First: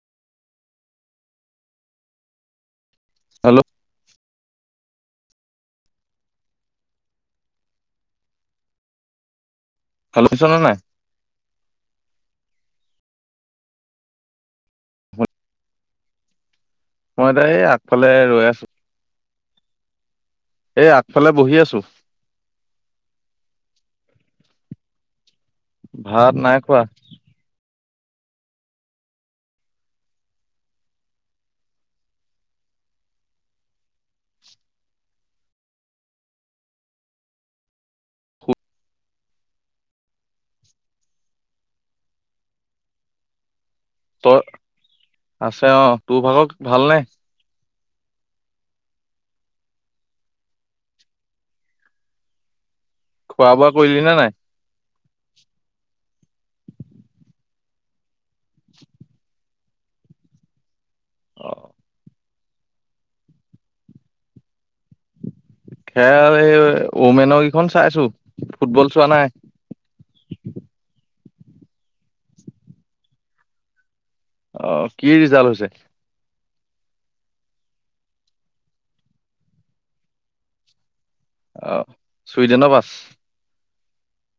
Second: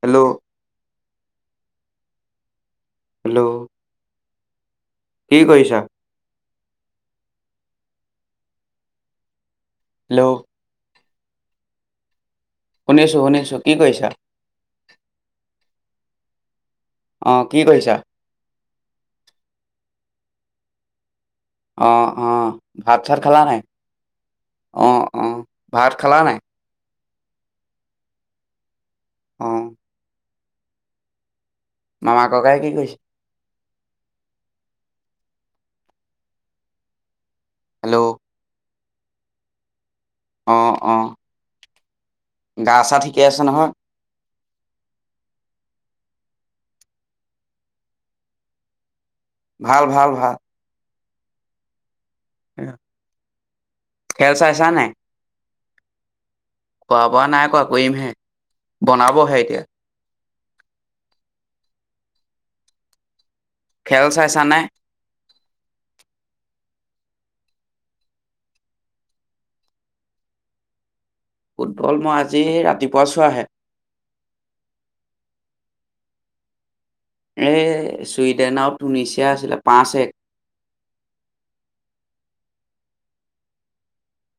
Hello, hello, কি কৰিছা। Hello শোনিচানে নাই। শুনিছো-শুনিছো কি কৈছা? মই এটা কি এই কৰিছা? আগফালে ৰৈ আছো। এ আ, অ-অ, ভাত চাত খালা নাই? অ-অ, ভাত নাই খোৱা। অ মামা ককাই কি কৰিছে। হেল্ল' অ অ। গা চা ঠিকে আছে নহয়। তই আছে অ তোৰ ভাগক ভালনে। ভাল ভাল ভাল। ওম। খোৱা বোৱা কৰিলি নে নাই। কোৱা বোৱা নাই কোৱা কৰিম হে। বনাবহে এতিয়া। অ। খেল চাইছানাই । খেল এই ওমেনৰ কেইখন চাইছো ফুটবল চোৱা নাই। ফুটবল মই আজি ৰাতিপুৱা চোৱ আহে। অ কি ৰিজাল্ট হৈছে। এই চুইডেনৰ টুনিচিয়া আছিলে পাঁচ এক। আহ ছুইডেনৰ বাছ।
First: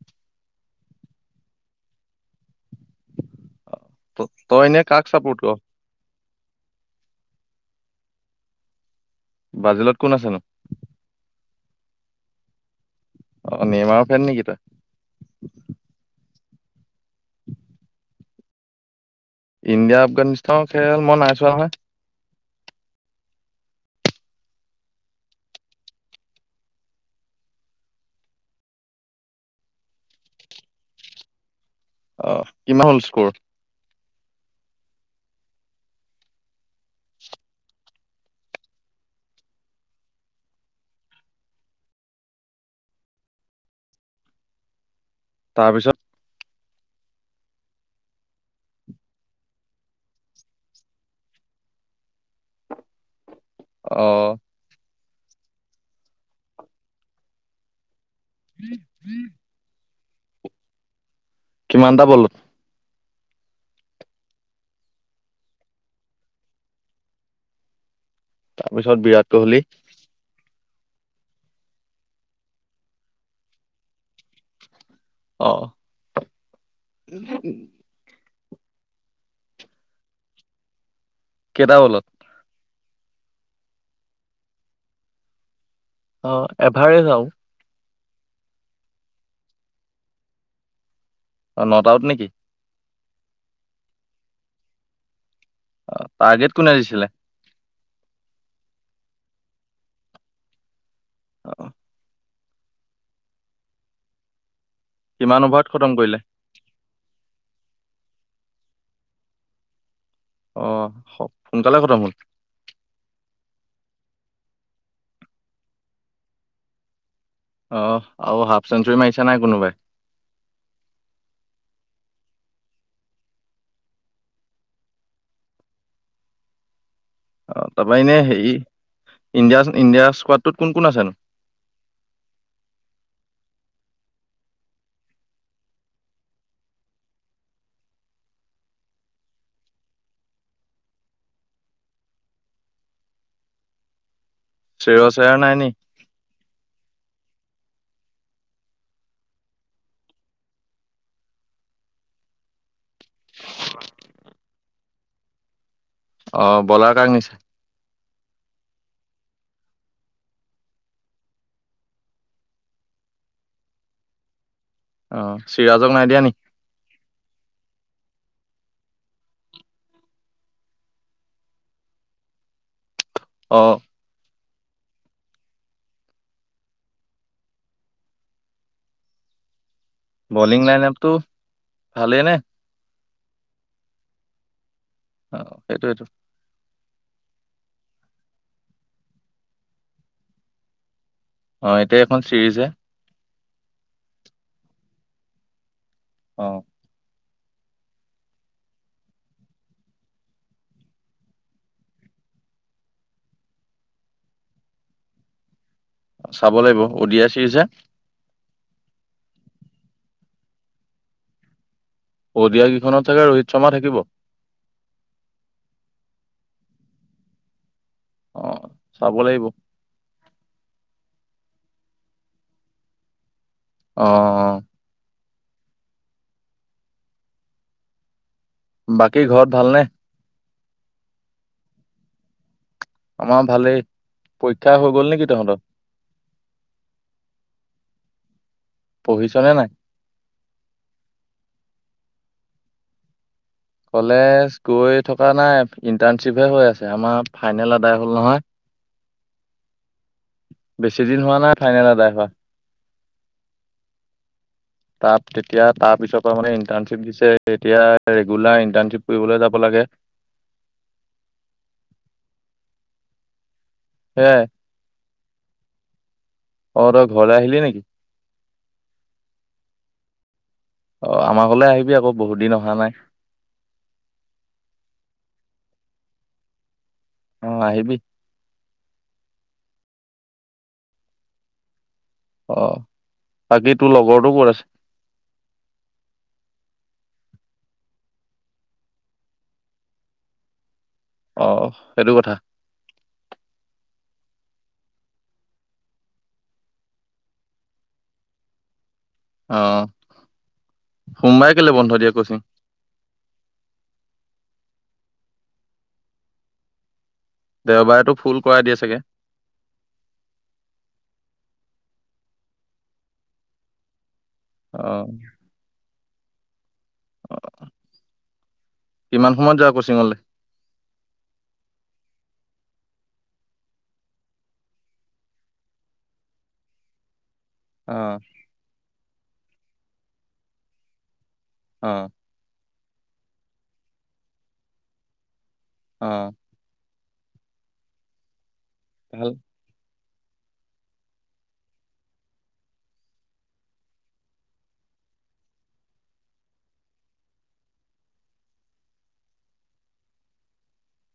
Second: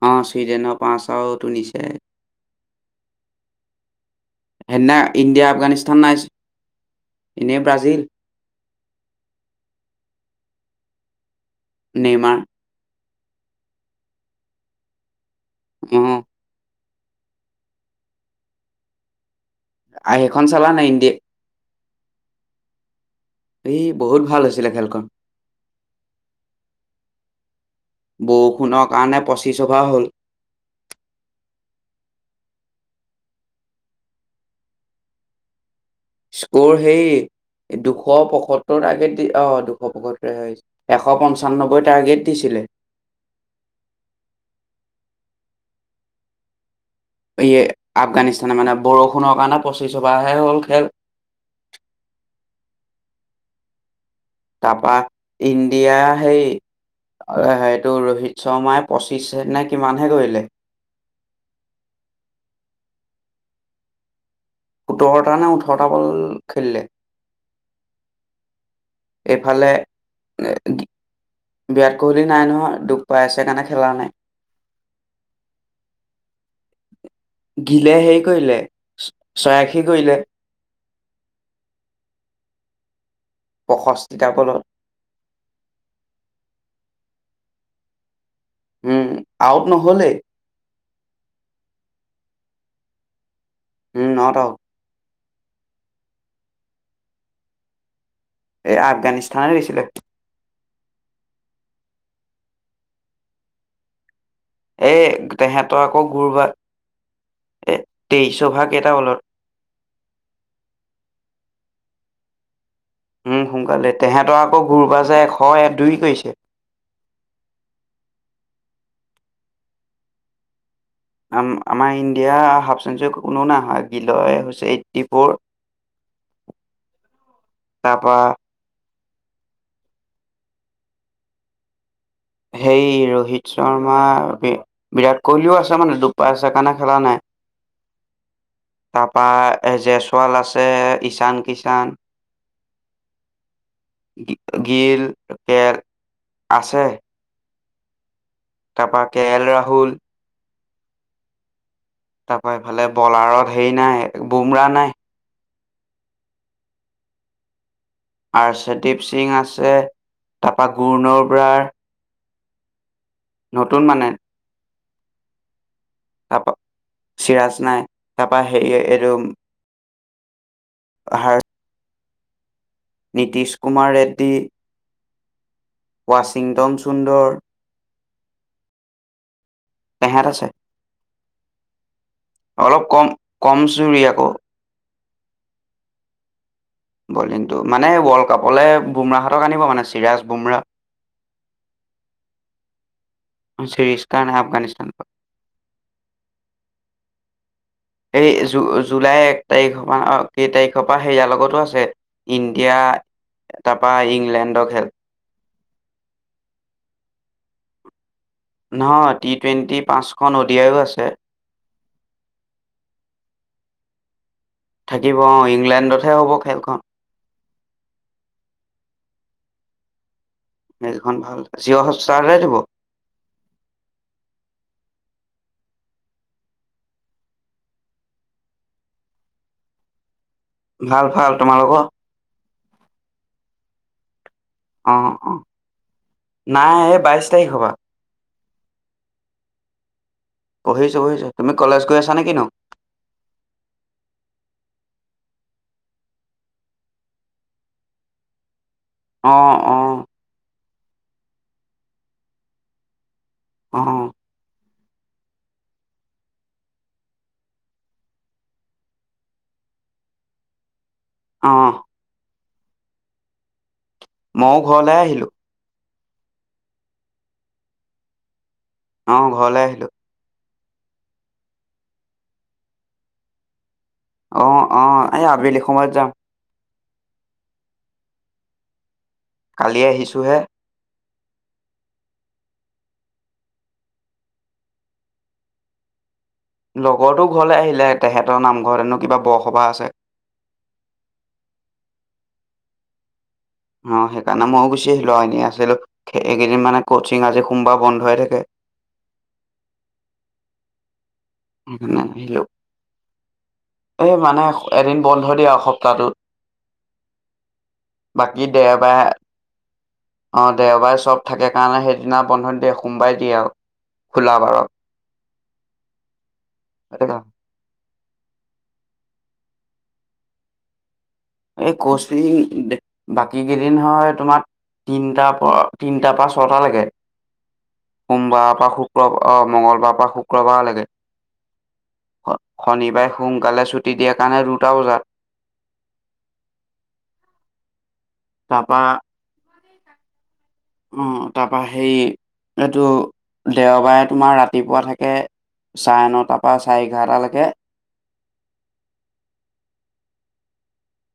অ ছুইডেনৰ পাঁচওটোুনিছে। তই এনে সেইদিনা কাক চাপৰ্ট ইণ্ডিয়া কৰ? আফগানিস্তান নাই। এনেই ব্ৰাজিল। বাজিলত কোন আছেনো। নেৰ্মা । অ নেমাও ফেন নেকি তই। উম ইণ্ডিয়া আ- সেইখন চালা আফগানিস্তানৰ খেল ইণ্ডিয়া মই নাই চোৱা নহয়। এ বহুত ভাল হৈছিলে খেলখন বৰষুণৰ কাৰণে পঁচি অভাৰ হ'ল অ কিমান হল স্কৰ স্কৰ সেই দুশ পয়সত্তৰ টাৰ্গেট দি আহ দুশ পয়সত্তৰ এশ পঞ্চান্নব্বৈ টাৰ্গেট দিছিলে। তাৰপিছত এই আফগানিস্তানে মানে বৰষুণৰ কাৰণে পঁচিছ অভাৰ হ'ল খেল অ', তাপা ইণ্ডিয়া হেই সেইটো ৰোহিত শৰ্মাই পঁচিছ নে কিমান কৰিলে কিমান তা বলত সোতৰটা নে ওঠৰটা বল খেলিলে। তাৰপিছত বিৰাট কোহলি এইফালে এ, বিৰাট কোহলি নাই নহয় দুখ পাই আছে‌ কাৰণে খেলা নাই অহ গিলে হেৰি কৰিলে, ছয়াশী কৰিলে কেটা বলত প্ৰসস্তিতা বলত অ এভাৰেজ আও উম আউট নহলে অ নট আউট নেকি? উম নকআউট অ টাৰ্গেট কোনে দিছিলে? এই আফগানিস্তানে দিছিলে। অঁ এই কিমান অভাৰত তেহেতৰ খতম আকৌ কৰিলে কৰবাত এ তেইচ অভা কেইটা বলত অহ সোনকালে খতম হল উ সোনকালে তেহেঁতৰ আকৌ কোনোবা যে এশ এক দুই কৰিছে অহ আৰু হাফ চেঞ্চুুৰী মাৰিছে নাই কোনোবাই? আ আমাৰ ইণ্ডিয়া হাফ চেঞ্চুৰী কোনো নাহাৰে গিলয় হৈছে এইট্টি ফ'ৰ অ তাৰপৰা এনে তাৰপা হেৰি ইণ্ডিয় ইণ্ডিয়া স্কডটোত কোন কোন আছে সেই ৰোহিত শৰ্মা বিৰাট কোহলিও আছে মানে দোষ পাই আছে কাৰণে খেলা নাই তাৰপা জয়চৱাল আছে ইশান কিষাণ চেৰ গিল চেৰ নাই কে নি আছে তাপাক কে এল ৰাহুল তাৰ পৰা ইফালে বলাৰত হেৰি নাই বুমৰা নাই। অ বলা কাক নিচা আৰ সদ্বীপ সিং আছে তাৰপা গুৰ্ণ বৰাৰ নতুন মানে অহ চিৰাজক নাই দিয়া নেকি? তাৰপা চিৰাজ নাই তাৰপা হেৰি এইটো হয় [unintelligible] নীতিশ অ কুমাৰ ৰেড্ডী ৱাশ্বিংটন চুন্দৰ তেহেঁত আছে বলিং লাইনাপ টো অলপ কম। কমছুৰীয়াকো। অহ, হেটুৱেটো। বলিংটো মানে ৱৰ্ল্ড কাপলৈ বুমৰাহঁতক আনিব মানে চিৰাজ বুমৰাহ। অ এতিয়া এখন চিৰিজ হে? চিৰিস্তান আফগানিস্তান। অহ এই জুলাই এক তাৰিখৰ পৰা কেই তাৰিখৰ পৰা সেয়াৰ লগতো আছে, ইণ্ডিয়া তাৰপৰা ইংলেণ্ডৰ খেল। চাব লাগিব, অডিয়া চিৰিজ হে? নহয়, টি টুৱেণ্টি পাঁচখন অডিয়াইও আছে। অদিয়া কেইখনত থাকে ৰোহিত শৰ্মা থাকিব? থাকিব অহ। ইংলেণ্ডতহে হ'ব খেলখন। অ চাব লাগিব। খন ভাল জিঅ'ষ্টাৰহে দিব। অহ-অহ-অহ। বাকী ঘৰত ভালনে? ভাল-ভাল। তোমালোকৰ? আমাৰ ভালেই। পৰীক্ষা হৈ গ'ল নেকি তহঁতৰ অহ-অহ। নাই, এই বাইশ তাৰিখৰ পৰা। পঢ়িচাহনে নাই? পঢ়িছো-পঢ়িছো, তুমি কলেজ গৈ আছা নেকি নো? কলেজ গৈ থকা নাই ইণ্টাৰ্ণশ্বিপহে হৈ আছে, আমাৰ ফাইনেল আদায় হ'ল নহয়। অহ-অহ বেছি দিন হোৱা নাই ফাইনেল এদাই হোৱা। অহ তাত তেতিয়া তাৰপিছৰ পৰা মানে ইণ্টাৰ্ণশ্বিপ দিছে এতিয়া ৰেগুলাৰ ইণ্টাৰ্ণশ্বিপ কৰিবলৈ যাব লাগে । অহ সেয়াই মও ঘৰলে আহিলো । অ তই ঘৰলৈ আহিলি নেকি? অ ঘৰলে আহিলো । অ আমাৰলৈ আহিবি আকৌ বহুত দিন অহা নাই। অহ-অহ এই আবেলি সময়ত যাম। অ আহিবি। কালি আহিছোঁ হে। আ বাকী তোৰ লগৰৰতটো ক'ত আছে? লগৰটো ঘৰলৈ আহিলে তেহেতৰ নামঘৰত হেনো কিবা বৰসভাহ আছে । অহ সেইটো কথা। অ সেইকাৰণে ময়ো গুচি আহিলো আৰু এনে আছিলো এইকেইদিন মানে কচিং আজি সোমবাৰ বন্ধ হৈ থাকে। আহ এই মানে এদিন বন্ধ দিয়া সপ্তাহটোত দেওবাৰেতো ফুল বাকী কৰাই দিয়ে চাগে দেওবাৰে অ দেওবাৰে চব থাকে। সেইদিনা বন্ধন দিয়ে সোমবাই দিয়ে আৰু খোলা বাৰত। অঁ অঁ কিমান সময়ত যাওঁ কচি্ংঙলে এই কচিং বাকী কেইদিন হয় তোমাৰ তিনটাৰ পৰা তিনটাৰ পৰা ছটা লৈকে অ সোমবাৰ পা সৃ আহ মংগলবাৰ পৰা শুক্ৰবাৰলৈকে অঁ শনিবাৰে সোনকালে ছুটি দিয়াৰ কাৰণে দুটা বজাত অঁ তাৰপৰা ভাল আহ তাৰপা সেই এইটো দেওবাৰে তোমাৰ ৰাতিপুৱা থাকে চাৰে নটাৰ পৰা চাৰে এঘাৰটালৈকে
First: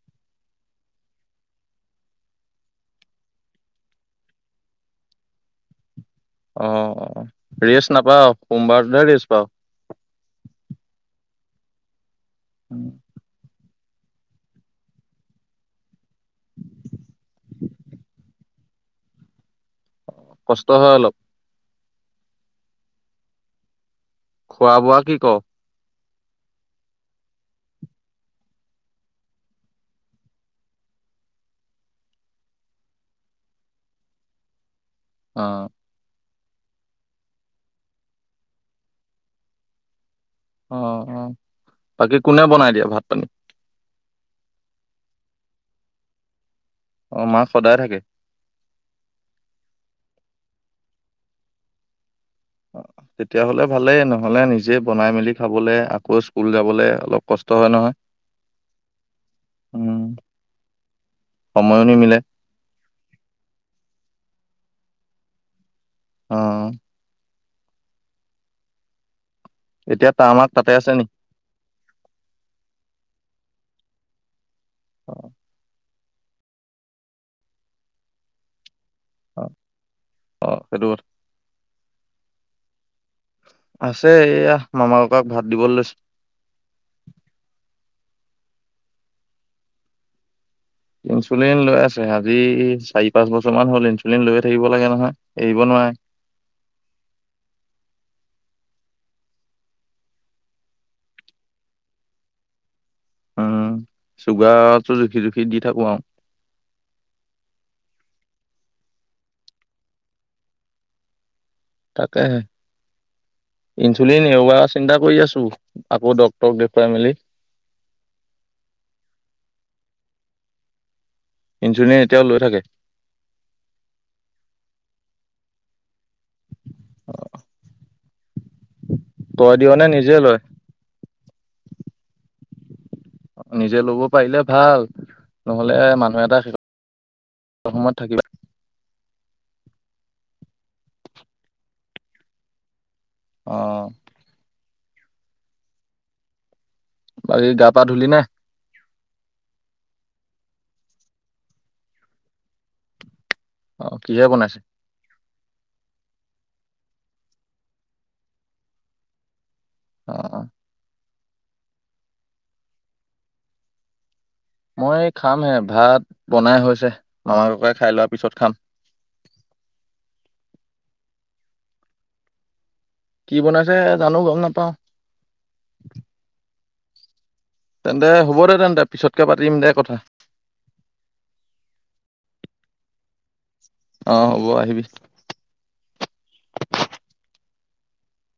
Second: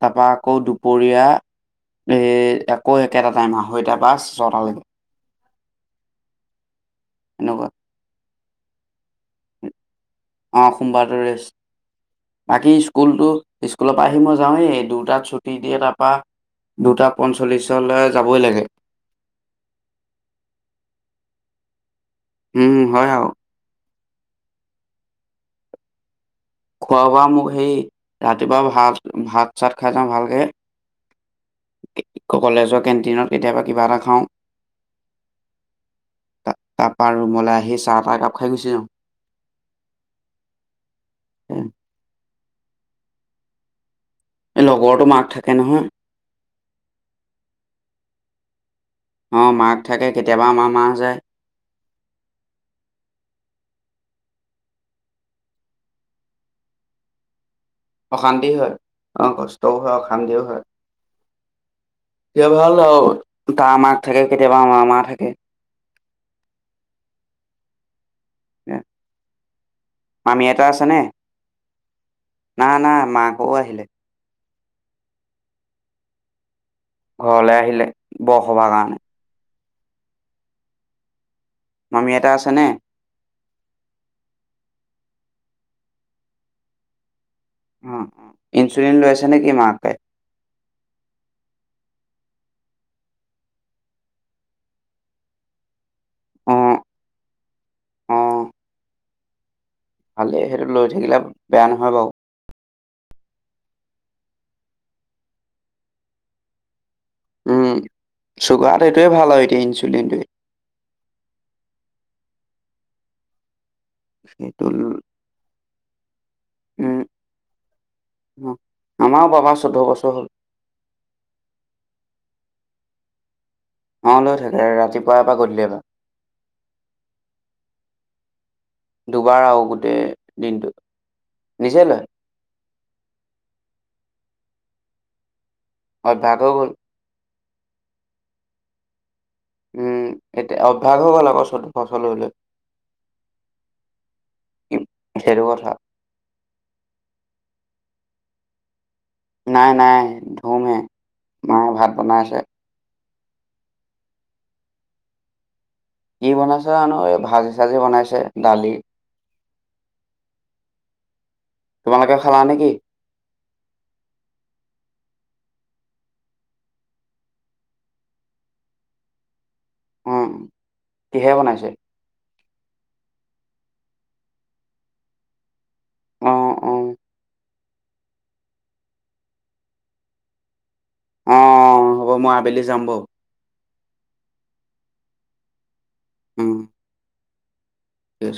তাৰপা আকৌ দুপৰীয়া এই আকৌ একেটা টাইম আঢ়ৈটা পা ছঁয় টা লৈকে অঁ অঁ অ এনেকুৱা ৰেষ্ট নাপাও। সোমবাৰ ৰেষ্ট পাওঁ। অ সোমবাৰটো ৰেষ্ট বাকী স্কুলটো স্কুলৰ পৰা আহি মই যাওঁৱেই দুটাত ছুটি দিয়ে তাৰপৰা দুটা পঞ্চল্লিছলৈ যাবই লাগে। কষ্ট হয় অলপ। উম হয় আৰু খোৱা বোৱা কি কও খোৱা বোৱা মোক সেই ৰাতিপুৱা ভাত ভাত চাত খাই যাও ভালকে কলেজৰ কেণ্টিনত কেতিয়াবা কিবা এটা খাওঁ। অঁ ত তাৰ পৰা ৰুমলৈ আহি চাহ তাহ একাপ খাই গুচি যাওঁ। অ অ এই তাকে কোনে বনাই দিয়ে ভাত পানী লগৰতো মাক থাকে নহয়। অ মাক সদায় থাকে। অ মাক থাকে কেতিয়াবা আমাৰ মা যায়। তেতিয়া হলে ভালেই নহলে নিজে বনাই মেলি খাবলে আকৌ স্কুল যাবলে অলপ কষ্ট। হয় নহয় অশান্তি হয় অ কষ্টও হয় উম, অশান্তিও হয় সময়ো নিমিলে সেয়া ভাল আৰু তাৰ মাক থাকে। কেতিয়াবা মামা থাকে। অ, উম এতিয়া তাৰ মাক মামীআইটা তাতে আছে নে নি? না, না মাকৰো আহিলে। অ, ঘৰলে আহিলে, বৰ সবাহ কাৰণে অ সেইটো কথা, মামীআইটা আছে নে? আছে এইয়া মামা, ককাক ভাত দিবলৈ লৈছে। অ অ, ইনচুলিন লৈ আছে নেকি মাকে? ইনচুলিন লৈ আছে, আজি চাৰি পাঁচ বছৰমান হ'ল ইনচুলিন লৈয়ে থাকিব লাগে, নহয় এৰিব নোৱাৰে। অ ভালে, সেইটো লৈ থাকিলে বেয়া নহয় বাৰু। উম, চুগাৰটো জুখি, জুখি দি থাকো আৰু উম চুগাৰ এইটোৱে ভাল এইটো ইনচুলিনটোৱে। তাকেহে ইনচুলিন সেইটো এবাৰ চিন্তা কৰি আছো। আকৌ ডক উম, আমাৰ বাবা চৈধ্য বছৰ হ'ল ইনচুলিন এতিয়াও লৈ থাকে? অ লৈ থাকে, ৰাতিপুৱা এবাৰ, গধূলি এবাৰ, অ দুবাৰ আৰু নে গোটেই নিজে লয়? দিনটো। নিজে লয়। নিজে ল'ব পাৰিলে ভাল। নহলে মানুহ অভ্যাস এটা হৈ শেষ গ'ল অসমত থাকিবা। উম', এতিয়া অভ্যাস হৈ গ'ল, আকৌ চটো ফচললৈ আহ', সেইটো কথা। বাকী গা পা ধুলি নে? নাই- নাই ধুমহে, মায়ে ভাত বনাই আছে। অ', কিহে বনাইছে? কি বনাইছে জানো, এই ভাজি চাজি বনাইছে দালি। অ', তোমালোকে খালা নেকি? মই খামহে, ভাত বনাই হৈছে মামা, ককাই খাই লোৱাৰ পিছত খাম। উম', কিহে বনাইছে? কি বনাইছে জানো গম নাপাওঁ। অ', অ', তেন্তে হ'ব দে তেন্তে পিছতকে পাতিম দে কথা। অ', হ'ব মই আবেলি যাম বাৰু। অ', হ'ব আহিবি। উম', এছ।